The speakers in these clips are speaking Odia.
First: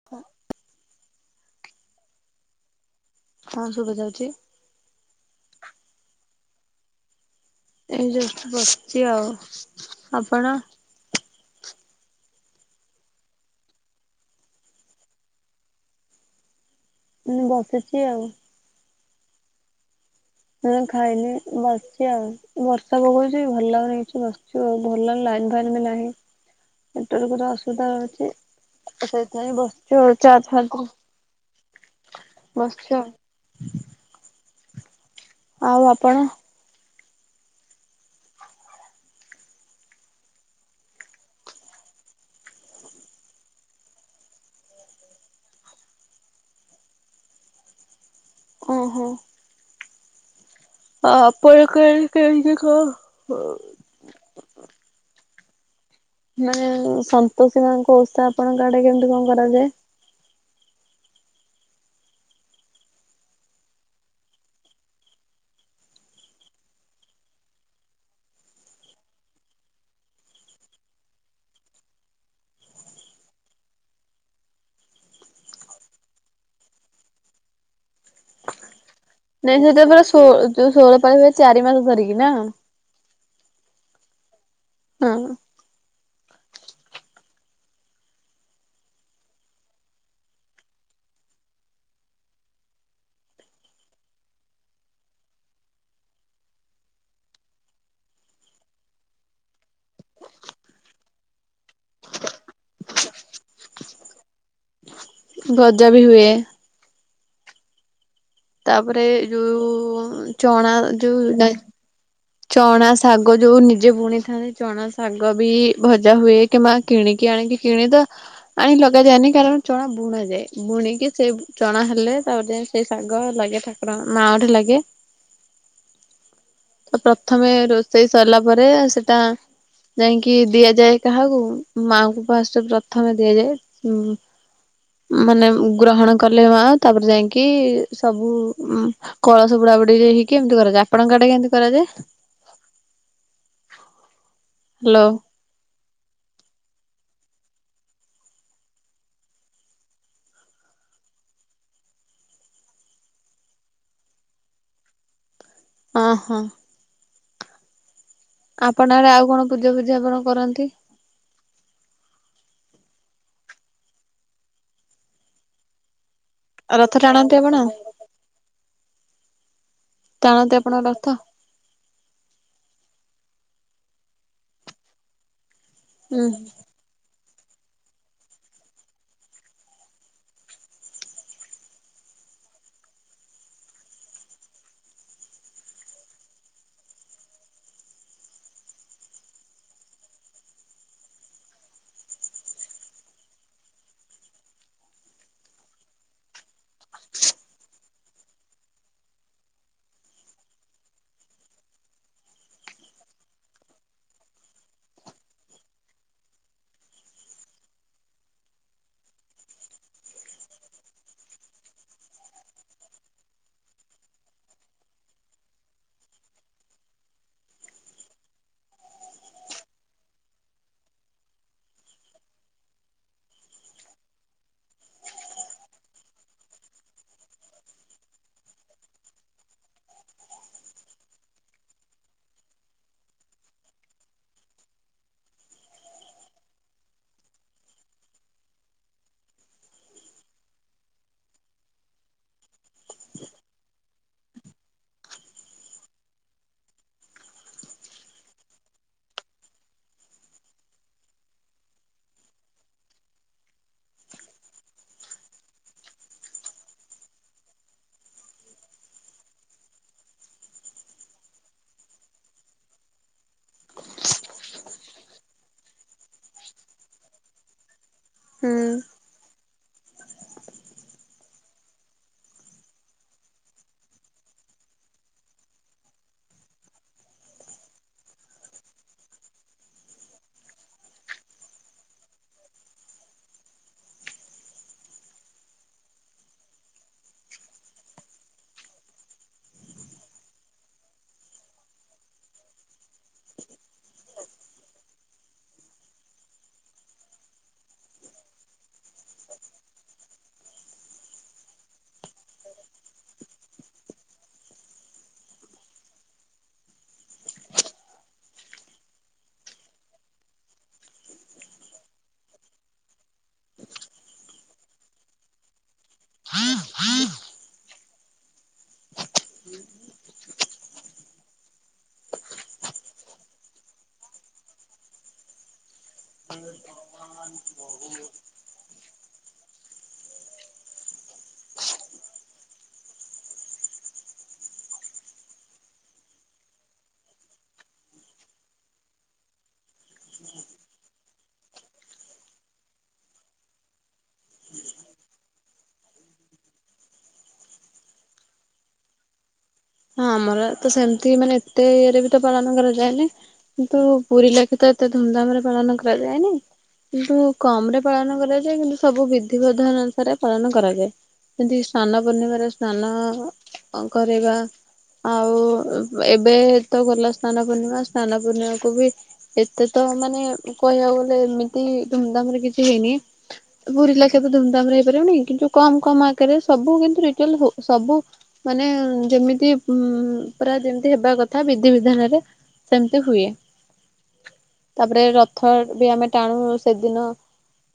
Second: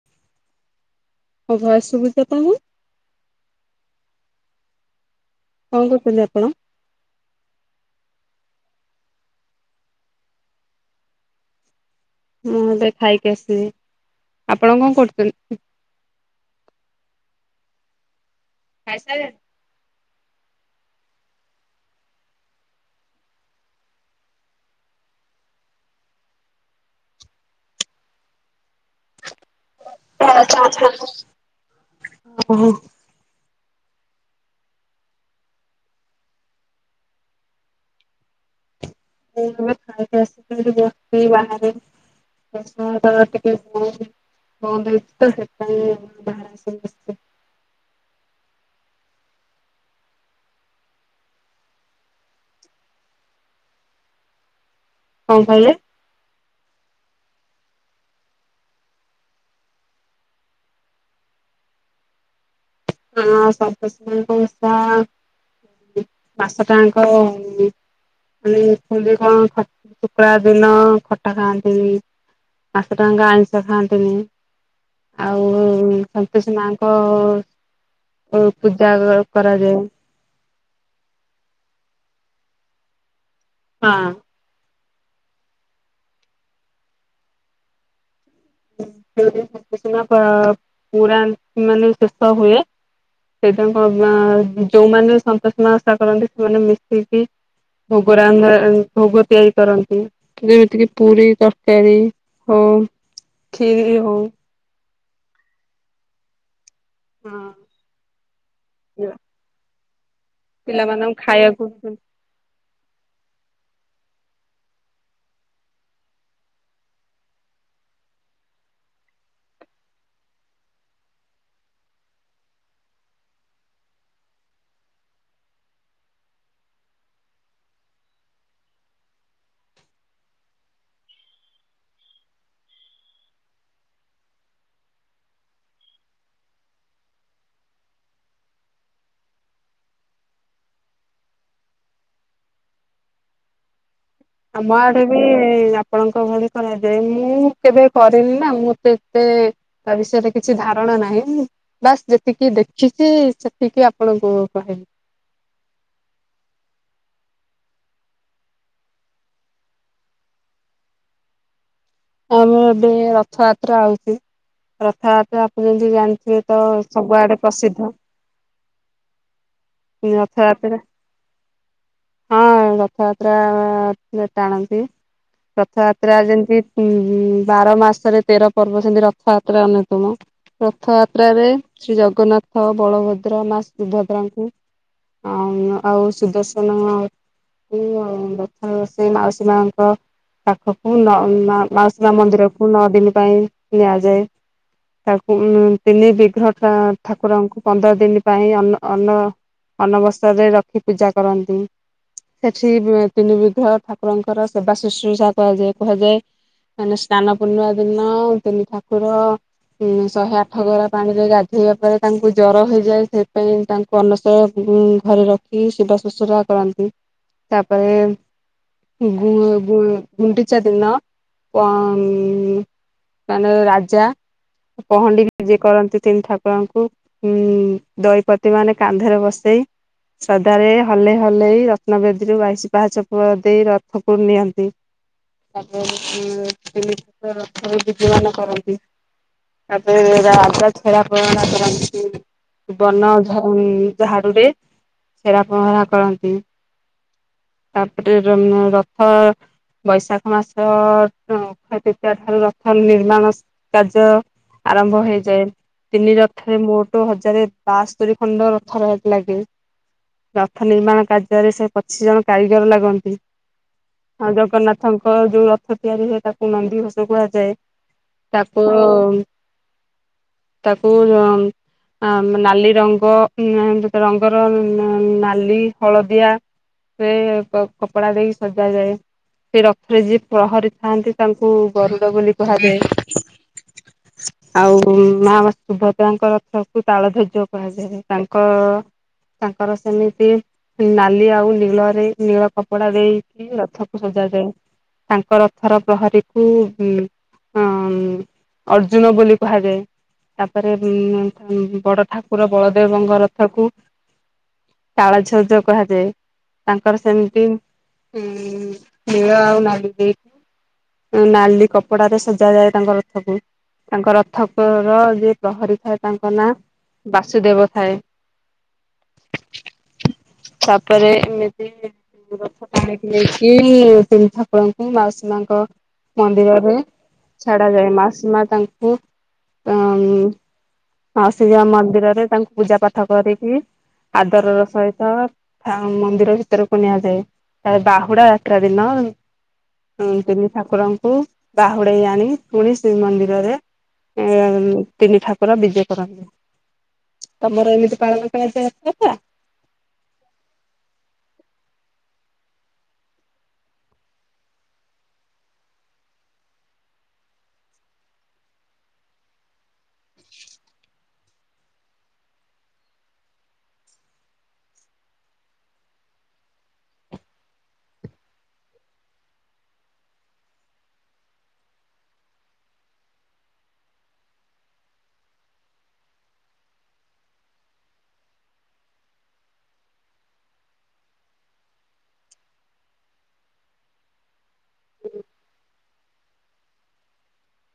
[unintelligible] ମୋ ଭଏସ୍ ଶୁଭୁଚିତ ତମକୁ‌? ହଁ ଶୁଭା ଯାଉଚି। କଣ କରୁଥୁଲେ ଆପଣ? ଏଇ ଜଷ୍ଟ ବସିଚି ଆଉ ଆପଣ? ମୁଁ ଏବେ ଖାଇକି ଆସିଲି ଆପଣ କଣ କରୁଚନ୍ତି? ମୁଁ ବସିଚି ଆଉ। ଖାଇ ସାରିଲଣି? ନାଁ ଖାଇନି ବସିଚି ଆଉ ବର୍ଷା ପକୋଉଚି ଭଲନାଗୁନି କିଛି ବସିଚି ଆଉ। ଭଲ ଲାଇନ୍‌ ଫାଇନ୍ ବି ନାହିଁ ନେଟ୍‌ୱର୍କ ଅସୁବିଧା ରହୁଚି ସେଇଥିାଇଁ ବସି ଚୋର୍ ଚାର୍ ଓହୋ। ବସିଚି ଆଉ। ଆଉ ଆପଣ? ମୁଁ ଏବେ ଖାଇକି ଆସିଚି ଏଇଠି ବସିଚି ବାହାରେ। [unintelligible] ବନ୍ଦ ହେଇଚିତ ସେଥିପାଇଁ ବାହାରେ ଆସିକି ବସିଚି। ଓହୋ। ଆଁ ଆପଣ କଣ ଖାଇଚ କଣ? କଣ କହିଲେ? ମାନେ ସନ୍ତୋଷୀ ମାଙ୍କ ଓଷା ଆପଣଙ୍କ ଆଡ଼େକେମିତି କଣ କରାଯାଏ? ହଁ ସନ୍ତୋଷୀ ମାଁଙ୍କ ଓଷା ମାସଟା ଆଙ୍କ ମାନେ ସ୍କୁଲରେ କଣ ଶୁକ୍ରବାର ଦିନ ଖଟା ଖାଆନ୍ତିନି। ମାସଟା ଆଙ୍କ ଆଇଁଷ ଖାନ୍ତିନି। ଆଉ ସନ୍ତୋଷୀମା ଙ୍କ ଅଁ ପୂଜା ଗ ନାଇଁ ସେଠ ପରା ଷୋ ଯୋଉ ଷୋଳପାଳି ହୁଏ ଚାରି ମାସ ଧରିକି ନା। ହଁ। ହଁ। [unintelligible] ସେନ୍ତୋଷୀମା ପା ପୁରା ମାନେ ଶେଷ ହୁଏ। ସେ ତାଙ୍କ ମା ଯଉମାନେ ସେନ୍ତୋଷୀମା ଓଷା କରନ୍ତି ସେମାନେ ମିଶିକି ଭୋଗ ରାନ୍ଧା ଭୋଗ ତିଆରି କରନ୍ତି। ଯେମିତିକି ପୁରୀ ତରକାରୀ ହଁ। କ୍ଷୀରି ହୋଉ। ଗଜାବି ହୁଏ। ହଁ। ତାପରେ ଯୋଉ ଚଣା ପିଲାମାନଙ୍କୁ ଯୋଉ ଡ଼ା ଖାଇବାକୁ ଚ଼ଣା ଶାଗ ଯୋଉ ନିଜେ ବୁଣିଥାନ୍ତି ଚ଼ଣା ଶାଗବି ଭଜା ହୁଏ। କିମ୍ବା କିଣିକି ଆଣିକି କିଣିତ ଆଣି ଲଗାଯାଏନି କାରଣ ଚଣା ବୁଣା ଯାଏ। ବୁଣିକି ସେ ଚଣା ହେଲେ ତାପରେ ଯାଇଁ ସେଇ ଶାଗ ଲାଗେ ଠାକୁର ମାଆଙ୍କ ଠେ ଲାଗେ। ତ ପ୍ରଥମେ ରୋଷେଇ ସରିଲା ପରେ ସେଟା ଯାଇଁକି ଦିଆଯାଏ କାହାକୁ ମାଙ୍କୁ ଫାଷ୍ଟରେ ପ୍ରଥମେ ଦିଆଯାଏ। ମାନେ ଗ୍ରହଣ କଲେ ମା ତାପରେ ଯାଇଁକି ସବୁ କଳସ ବୁଡାବୁଡି ହେଇକି ଏମତି କରାଯା ଆପଣଙ୍କ ଆଡ଼େ କେମତି? କରାଯାଏ? ଆମ ଆଡେ ହ୍ୟାଲୋ ବି ଆପଣଙ୍କ ଭଳି କରାଯାଏ ନି କେବେ କରିନି ନା ମୁଁ ଏତେ ତା ବିଷୟରେ କିଛି ଧାରଣା ନାହିଁ। ବାସ୍ ଯେତିକି ଦେଖିଛି ସେତିକି ଆପଣଙ୍କୁ କହିବି। ହଁ ହଁ। ଆପଣ ଆଡେ ଆଉ କଣ ପୂଜା ପୁଜି ଆପଣ କରନ୍ତି? ଆମର ଏବେ ରଥଯାତ୍ରା ଆଉଚି ରଥଯାତ୍ରା ଆପଣ ଯେମତି ଜାଣି ସେଏ ତ ରଥ ଟାଣନ୍ତି ସବୁଆଡେ ଆପଣ ପ୍ରସିଦ୍ଧ। ଟାଣନ୍ତି ଆପଣ ରଥଯାତ୍ରା। ରଥ ହଁ ରଥଯାତ୍ରା ଟାଣନ୍ତି ରଥଯାତ୍ରା ହୁଁ ଯେମିତି ହୁଁ ହୁଁ ବାର ମାସରେ ତେର ପର୍ବ ସେମିତି ରଥଯାତ୍ରା ଅନ୍ୟତମ। ରଥଯାତ୍ରାରେ ଶ୍ରୀ ଜଗନ୍ନାଥ ବଳଭଦ୍ର ମା ସୁଭଦ୍ରାଙ୍କୁ ଆଉ ଆଉ ସୁଦର୍ଶନ ଆ ହୁଁ ଆଉ ପ୍ରଥମେ ସେ ମାଉସୀ ମାଙ୍କ ପାଖକୁ ନ ମାଉସୀ ମା ମନ୍ଦିରକୁ ନଅ ଦିନ ପାଇଁ ନିଆଯାଏ। ତାକୁ ତିନି ବିଗ୍ରହ ଠାକୁରଙ୍କୁ ପନ୍ଦର ଦିନ ପାଇଁ ଅ ଅନ ଅନବସରରେ ରଖି ପୂଜା କରନ୍ତି। ସେଠି ତିନିବିଧ ଠାକୁରଙ୍କର ସେବା ଶୁଶ୍ରୂଷା କରାଯାଏ କୁହାଯାଏ। ମାନେ ସ୍ନାନ ପୂର୍ଣ୍ଣିମା ଦିନ ତିନି ଠାକୁର ଉ ଶହେ ଆଠ ଗରା ପାଣି ରେ ଗାଧେଇବା ପରେ ତାଙ୍କୁ ଜର ହେଇଯାଏ ସେଥିପାଇଁ ତାଙ୍କୁ ଅନଶ ଶ ଘରେ ରଖି ସେବା ଶୁଶ୍ରୁଶା କରନ୍ତି ତାପରେ ଗୁ ଗୁ ଗୁଣ୍ଡିଚା ଦିନ ପାନର ରାଜା ପହଣ୍ଡି ବିଜେ କରନ୍ତି ତିନି ଠାକୁରଙ୍କୁ ହୁଁ ଦଇପତି ମାନେ କାନ୍ଧରେ ବସେଇ। ଶ୍ରଧାରେ ହଲେଇ ହଲେଇ ରତ୍ନବେଦୀରୁ ବାଇଶି ପାହାଚପ ଦେଇ ରଥକୁ ନିଅନ୍ତି। ତାପରେ ତିନି ରଥରେ ବିଜ ମାନ କରନ୍ତି। ତାପରେ ରାଜା ଛେରା ପହଁରା କରନ୍ତି ବନ ଝ ଉ ଝାଡୁ ରେ ଛେରା ପହଁରା କରନ୍ତି। ତାପରେ ରଥ ବୈଶାଖ ମାସ ଅକ୍ଷୟ ତୃତୀୟ ଠାରୁ ରଥ ନିର୍ମାଣ କାର୍ଯ୍ୟ ଆରମ୍ଭ ହେଇଯାଏ ତିନି ରଥରେ ମୋଟ ହଜାରେ ବା ଆସ୍ତରୀ ରୀ ଖଣ୍ଡ ରଥ ରହ ଲାଗେ। ରଥ ନିର୍ମାଣ କାର୍ଯ୍ୟରେ ସେ ପଚିଶି ଜଣ କାରିଗର ଲାଗନ୍ତି। ହଁ ଜଗନ୍ନାଥଙ୍କ ଯୋଉ ରଥ ତିଆରି ହୁଏ ତାକୁ ନନ୍ଦୀ ଘୋଷ କୁହାଯାଏ। ହୁଁ ତାକୁ ତାକୁ ନାଲି ରଙ୍ଗ ଉ ରଙ୍ଗର ନା ନାଲି ହଳଦିଆ ସେ କପଡା ଦେଇକି ସଜାଯାଏ। ସେ ରଥରେ ଯିଏ ପ୍ରହରୀ ଥାନ୍ତି ତାଙ୍କୁ ଗରୁଡ଼ ବୋଲି କୁହାଯାଏ। ଆଉ ମା ସୁଭଦ୍ରାଙ୍କ ରଥ କୁ ତାଳଧ୍ୱଜ କୁହାଯାଏ ତାଙ୍କ ତାଙ୍କର ସେମିତି ନାଲି ଆଉ ନୀଳରେ ନୀଳ କପଡା ଦେଇକି ରଥକୁ ସଜାଯାଏ ତାଙ୍କ ରଥର ପ୍ରହରୀକୁ ହଁ ଅର୍ଜୁନ ବୋଲି କୁହାଯାଏ ତାପରେ ଉଁ ବଡ଼ ଠା ପୁରା ବଳଦେବଙ୍କ ରଥକୁ ତାଳଛଜ କୁହାଯାଏ ତାଙ୍କର ସେମିତି ହୁଁ ନୀଳ ଆଉ ନାଲି ଦେଇ ନାଲି କପଡାରେ ସଜାଯାଏ ତାଙ୍କ ରଥକୁ। ତାଙ୍କ ରଥ ପ୍ର ର ଯିଏ ପ୍ରହରୀ ଥାଏ ତାଙ୍କ ନାଁ ବାସୁଦେବ ଥାଏ। ହୁଁ। ତାପରେ ଏମିତି ରଥ ଟାଣିକି ନେଇକି ତିନି ଠାକୁରଙ୍କୁ ମାଉସୀ ମାଙ୍କ ମନ୍ଦିରରେ ଛାଡାଯାଏ ମାଉସୀ ମା ତାଙ୍କୁ ଉଁ ମାଉସି ମା ମନ୍ଦିରରେ ତାଙ୍କୁ ପୂଜା ପାଠ କରିକି ଆଦର ର ସହିତ ଥା ମନ୍ଦିର ଭିତରକୁ ନିଆଯାଏ। ଆ ଏ ବାହୁଡା ଯାତ୍ରା ଦିନ ଆଉ ତିନି ଠାକୁରଙ୍କୁ ବାହୁଡେଇ ଆଣି ପୁଣି ଶ୍ରୀମନ୍ଦିରରେ ଏ ଆ ତିନି ଠାକୁର ବିଜେ କରନ୍ତି। ତମର ଏମିତି ପାଳନ କରାଯାଏ ରଥଯାତ୍ରା? ହଁ ଆମର ତ ସେମିତି ମାନେ ଏତେ ଇଏରେ ବି ତ ପାଳନ କରାଯାଏନି। କିନ୍ତୁ ପୁରୀ ଲାଖେ ତ ଏତେ ଧୁମଧାମ୍ ରେ ପାଳନ କରାଯାଏନି। କିନ୍ତୁ କମ୍ ରେ ପାଳନ କରାଯାଏ କିନ୍ତୁ ସବୁ ବିଧି ବଧାନ ଥରେ ପାଳନ କରାଯାଏ ଯେମିତି ସ୍ନାନ ପୂର୍ଣ୍ଣିମାରେ ସ୍ନାନ କରିବା। ଆଉ ଏବେ ତ ଗଲା ସ୍ନାନ ପୂର୍ଣ୍ଣିମା ସ୍ନାନ ପୂର୍ଣ୍ଣିମାକୁ ବି ଏତେ ତ ମାନେ କହିବାକୁ ଗଲେ ଏମିତି ଧୁମ୍ ଧାମ୍ ରେ କିଛି ହେଇନି। ପୁରୀ ଲାଖେ ତ ଧୁମଧାମ୍ ରେ ହେଇପାରିବନି କିନ୍ତୁ କମ୍ କମ୍ ଆକାରରେ ସବୁ କିନ୍ତୁ ଡିଟେଲ୍ ହୋଉ ସବୁ ମାନେ ଯେମିତି ହୁଁ ପୁରା ଯେମତି ହେବା କଥା ବିଧି ବିଧାନରେ ସେମିତି ହୁଏ। ତାପରେ ରଥ ବି ଆମେ ଟାଣୁ ସେଦିନ।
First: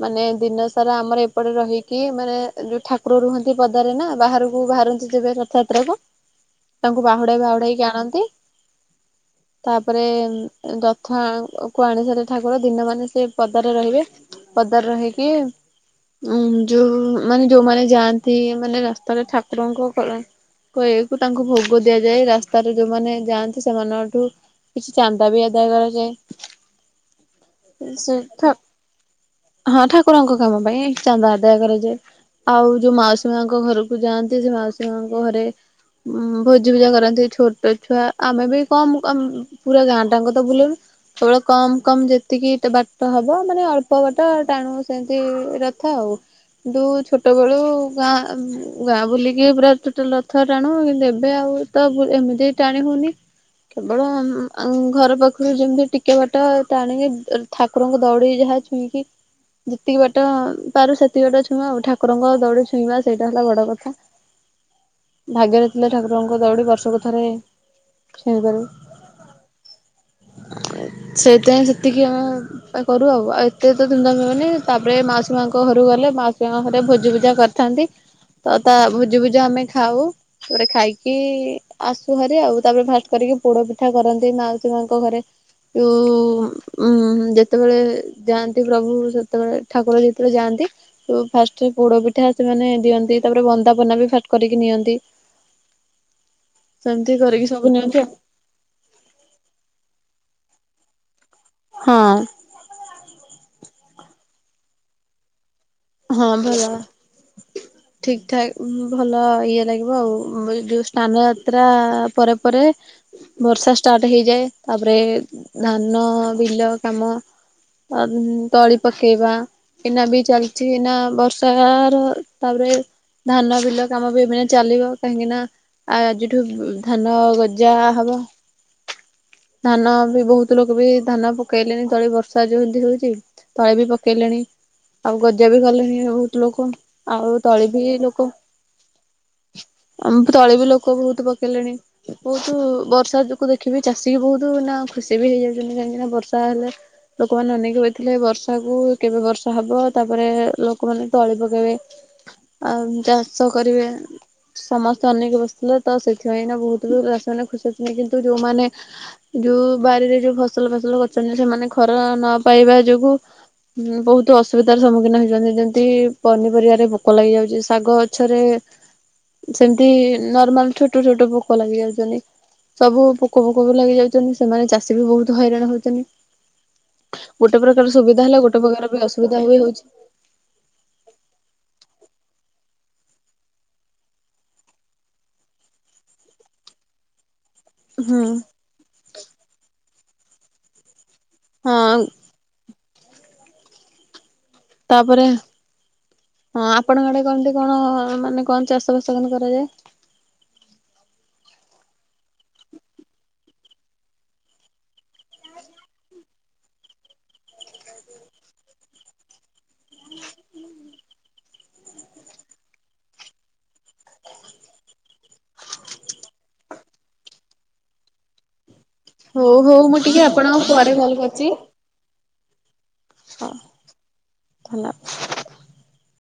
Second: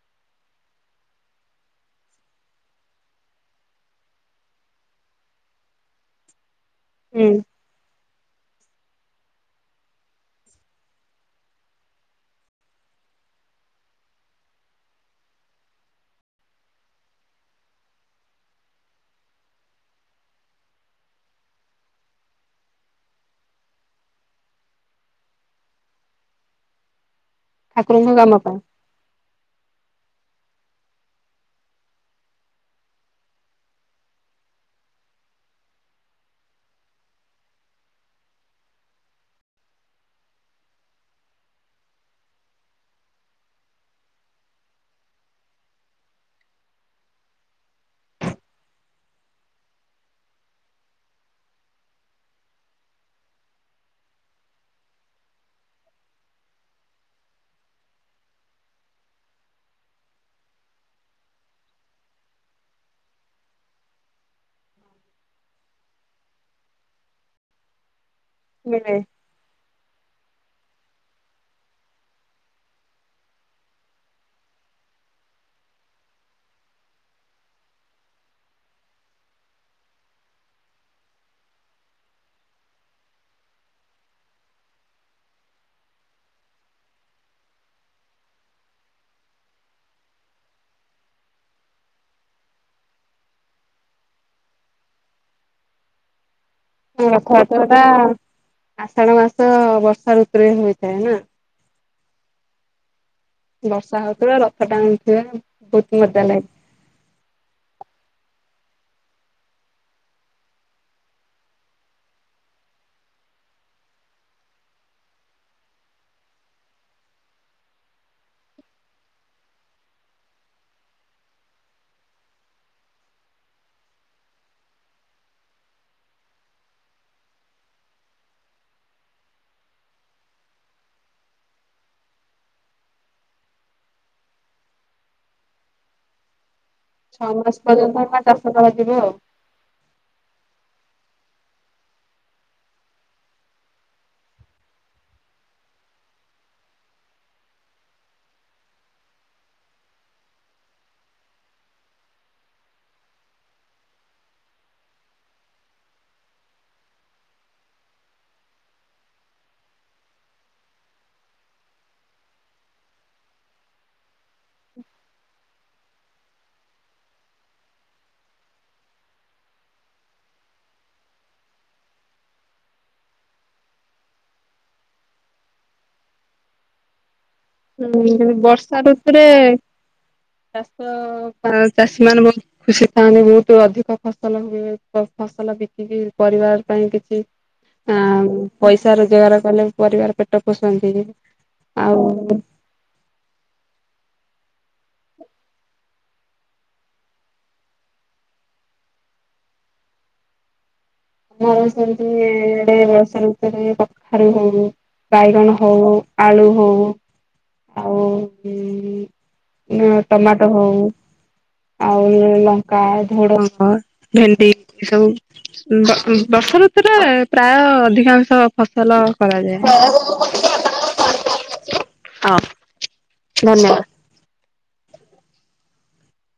ମାନେ ଦିନ ସାରା ଆମର ଏପଟେ ରହିକି ମାନେ ଯୋଉ ଠାକୁର ରୁହନ୍ତି ପଦାରେ ନା ବାହାରକୁ ବାହାରନ୍ତି। ଯିବେ ରଥଯାତ୍ରାକୁ ତାଙ୍କୁ ହୁଁ ବାହୁଡ଼ାଇ ବାହୁଡ଼ାଇକି ଆଣନ୍ତି। ତାପରେ ଦଥ କୁ ଆଣି ସାରି ଠାକୁର ଦିନ ମାନେ ସେ ପଦାରେ ରହିବେ। ପଦାରେ ରହିକି ଉଁ ଯୋଉ ମାନେ ଯୋଉମାନେ ଯାଆନ୍ତି ମାନେ ରାସ୍ତାରେ ଠାକୁରଙ୍କ କ ହୋଏକୁ ତାଙ୍କୁ ଭୋ ବୋ ଦିଆଯାଏ ରାସ୍ତାରେ ଯୋଉମାନେ ଯାଆନ୍ତି ସେମାନଙ୍କ ଠୁ କିଛି ଚାନ୍ଦା ବି ଆଦାୟ କରାଯାଏ। ଏ ଠାକୁରଙ୍କ ସେ କାମ ଥ ପାଇଁ ହଁ ଠାକୁରଙ୍କ କାମ ପାଇଁ ଚାନ୍ଦା ଆଦାୟ କରାଯାଏ। ଆଉ ଯୋଉ ମାଉସୀ ମାଙ୍କ ଘରକୁ ଯାଆନ୍ତି ସେ ମାଉସୀ ମାଙ୍କ ଘରେ ଉଁ ଭୋଜି ଭୁଜା କରନ୍ତି ଛୋଟ ଛୁଆ ଆମେ ବି କମ୍ କମ୍ ପୁରା ଗାଁ ଟାଆଙ୍କ ତ ବୁଲୁଲୁ। ଅଳ କମ୍ କମ୍ ଯେତିକି ତେ ବାଟ ହବ ମାନେ ଅଳ୍ପ ବାଟ ଟାଣୁ ସେମିତି ରଥ ଆଉ। ଦୁ ଛୋଟ ବେଳୁ ଗାଁ ଗାଁ ବୁଲିକି ପୁରା ଟୋଟାଲ୍ ରଥ ଟାଣୁ କିନ୍ତୁ ଏ ଏବେ ଆଉ ତ ଏମିତି ଟାଣି ହଉନି। କେବଳ ଉଁ -ଆଁ ଘର ପାଖରୁ ଯେମିତି ଟିକେ ବାଟ ଟାଣିକି ଠାକୁରଙ୍କ ଦଉଡି ଯାହା ଛୁଇଁକି ଯେତିକି ବାଟ ପାରୁ ସେତିକି ବାଟ ଛୁଇଁବା ଆଉ ଠାକୁରଙ୍କ ଦଉଡ଼ି ଛୁଇଁବା ସେଇଟା ହେଲା ବଡ଼ କଥା। ଭାଗ୍ୟର ଥିଲେ ଠାକୁରଙ୍କ ଦଉଡ଼ି ବର୍ଷକୁ ଥରେ ଛୁଇଁ ମିଳେ। ପାରିବ। ସେଇଥିପାଇଁ ସେତିକି ଆଉ କରୁ ଆଉ -ଆଉ ଏତେ ତ ଧୁମଧାମ୍ ହୁଏନି ତାପରେ ମାଉସୀ ମାଙ୍କ ଘରକୁ ଗଲେ ମାଉସୀ ମାଙ୍କ ଘରେ ଭୋଜିଭୁଜା କର୍ ଥାନ୍ତି ତ ତା ଭୋଜି ଭୁଜି ଆମେ ଖାଉ। ତାପରେ ଖାଇକି ଆସୁ ଘରେ ଆଉ ତାପରେ ଫାଷ୍ଟ କରିକି ପୋଡ ପିଠା କରନ୍ତି ମାଉୀ ମାଙ୍କ ଘରେ। ତ ଉ ଯେତେବେଳେ ଯାଆନ୍ତି ପ୍ରଭୁ ସେତେବେଳେ ଠାକୁର ଯେତବେଳେ ଯାଆନ୍ତି। ଫାଷ୍ଟ ପୋଡ ପିଠା ସେମାନେ ଦିଅନ୍ତି ତାପରେ ବନ୍ଦାପନା ବି ଫାଷ୍ଟ କରିକି ନିଅନ୍ତି। ସେମିତି କରିକି ରଥଯାତ୍ର ସବୁ ଟା ନିଅନ୍ତି ଆଷାଢ ମାସ ବର୍ଷା ଋତୁରେ ହୋଇଥାଏ ନା? ହଁ। ବର୍ଷା ହଉଥିବ ରଥ ଟାଣୁଥିବେ। ହଁ ଭଲ। ହ [unintelligible] ଠିକ ଠାକ୍ ଭଲ ଇଏ ଲାଗିବ ଆଉ ଯୋଉ ସ୍ଥନାନ ଯାତ୍ରା ପରେ ପରେ ବର୍ଷା ଷ୍ଟାର୍ଟ ହେଇଯାଏ ତାପରେ ଧାନ ବିଲ କାମ ଆ ତଳି ପକେଇବା ଏନା ବି ଚାଲି କିଛି ନା ବର୍ଷା ର ତାପରେ ଧାନ ବିଲ କାମ ବି ଏମାନେ ଚାଲିବ କାହିଁକି ନା ଆଉ ଆଜିଠୁ ଧାନ ଗଜା ହବ। ଧାନ ବି ବହୁତ ଲୋକ ବି ଧାନ ପକେଇଲେଣିି ତଳି ବର୍ଷା ଯଉ ଏମିତି ହଉଛି। ତଳେ ବି ପକେଇଲେଣି ଆଉ ଗଜା ବି ଗଲେଣି ବହୁତ ଲୋକ ଛଅ ଆଉ ମାସ ତଳି ବି ପର୍ଯ୍ୟନ୍ତ ଆ ଲୋକ ଚାଷ କରାଯିବ ଆଉ। ଆମ ତଳେ ବି ଲୋକ ବହୁତ ପକେଇଲେଣି ବହୁତ ବର୍ଷା ଯକୁ ଦେଖିବି ଚାଷ ସେ ବହୁତ ନା ଖୁସି ବି ହେଇଯାଉଛନ୍ତି କାହିଁକି ନା ବର୍ଷା ହେଲେ ଲୋକମାନେ ଅନେକି କହିଥିଲେ ବର୍ଷାକୁ କେବେ ବର୍ଷା ହବ ତାପରେ ଲୋକମାନେ ତଳି ପକାଇବେ। ଆଉ ଚାଷ କରିବେ। ସମସ୍ତେ ଅନେକ ବସିଥିଲେ ତ ସେଥିପାଇଁ ନା ବହୁତ ଚାଷୀ ମାନେ ଖୁସି ଅଥିଲେ କିନ୍ତୁ ଯୋଉମାନେ ଯୋଉ ବାାରିରେ ଯୋଉ ଫସଲ ଫସଲ କରିଛନ୍ତି ସେମାନେ ଖର ନ ପାଇବା ଯୋଗୁ ହୁଁ ବହୁତ ଅସୁବିଧାର ସମ୍ମୁଖୀନ ହେଇଛନ୍ତି ଯେମିତି ପନିପରିବାାରେ ପୋକ ଲାଗି ଯାଉଛି ଶାଗ ପଛରେ ସେମତି ନର୍ମାଲ ଛୋଟ ଛୋଟ ପୋକ ଲାଗି ଯାଉଛନ୍ତି ସବୁ ପୋକ କୋବୁ କୋବୁ ଲାଗି ଯାଉଛନ୍ତି ସେମାନେ ଚାଷୀ ବି ବହୁତ ହଇରାଣ ହଉଛନ୍ତି। ଗୋଟେ ପ୍ରକାର ସୁବିଧା ହୁଁ ହେଲା ଗୋଟେ ବର୍ଷା ପ୍ରକାର ବି ଋତୁରେ ଅସୁବିଧା ହୁଏ ହଉଛି। ଚାଷ ଚାଷୀ ମାନ ବହୁତ ଖୁସି ଥାନ୍ତି ବହୁତ ଅଧିକ ଫସଲ ହୁଏ ଫସଲ ବି ପରିବାର ପାଇଁ କିଛି ଆ ହୁଁ। ପଇସା ରୋଜଗାର କଲେ ପରିବାର ପେଟ ପୋଷନ୍ତି ଯେ ହଁ। ତାପରେ ହଁ ଆପଣଙ୍କ ଆଡ଼େ କେମତି କଣ ମାନେ କଣ ଚାଷ ବାସ କରାଯାଏ? ଆମର ସେମତି ଆଡ଼େ ବର୍ଷ ଋତୁରେ କଖାରୁ ହଉ ବାଇଗଣ, ହଉ, ଆଳୁ, ହଉ ଆଉ [unintelligible] ଟମାଟୋ ହଉ ଆଉ ଲଙ୍କା ଧୁଡ଼ଙ୍ଗ ଭେଣ୍ଡି ଏ ସବୁ ବ ବର୍ଷା ଋତୁଟା ପ୍ରାୟ ଅଧିକାଂଶ ଫସଲ ହଉ କରାଯାଏ ହଉ ମୁଁ ଟିକେ ଆପଣଙ୍କୁ ପରେ କଲ୍ ହ। ହଁ ଧଲା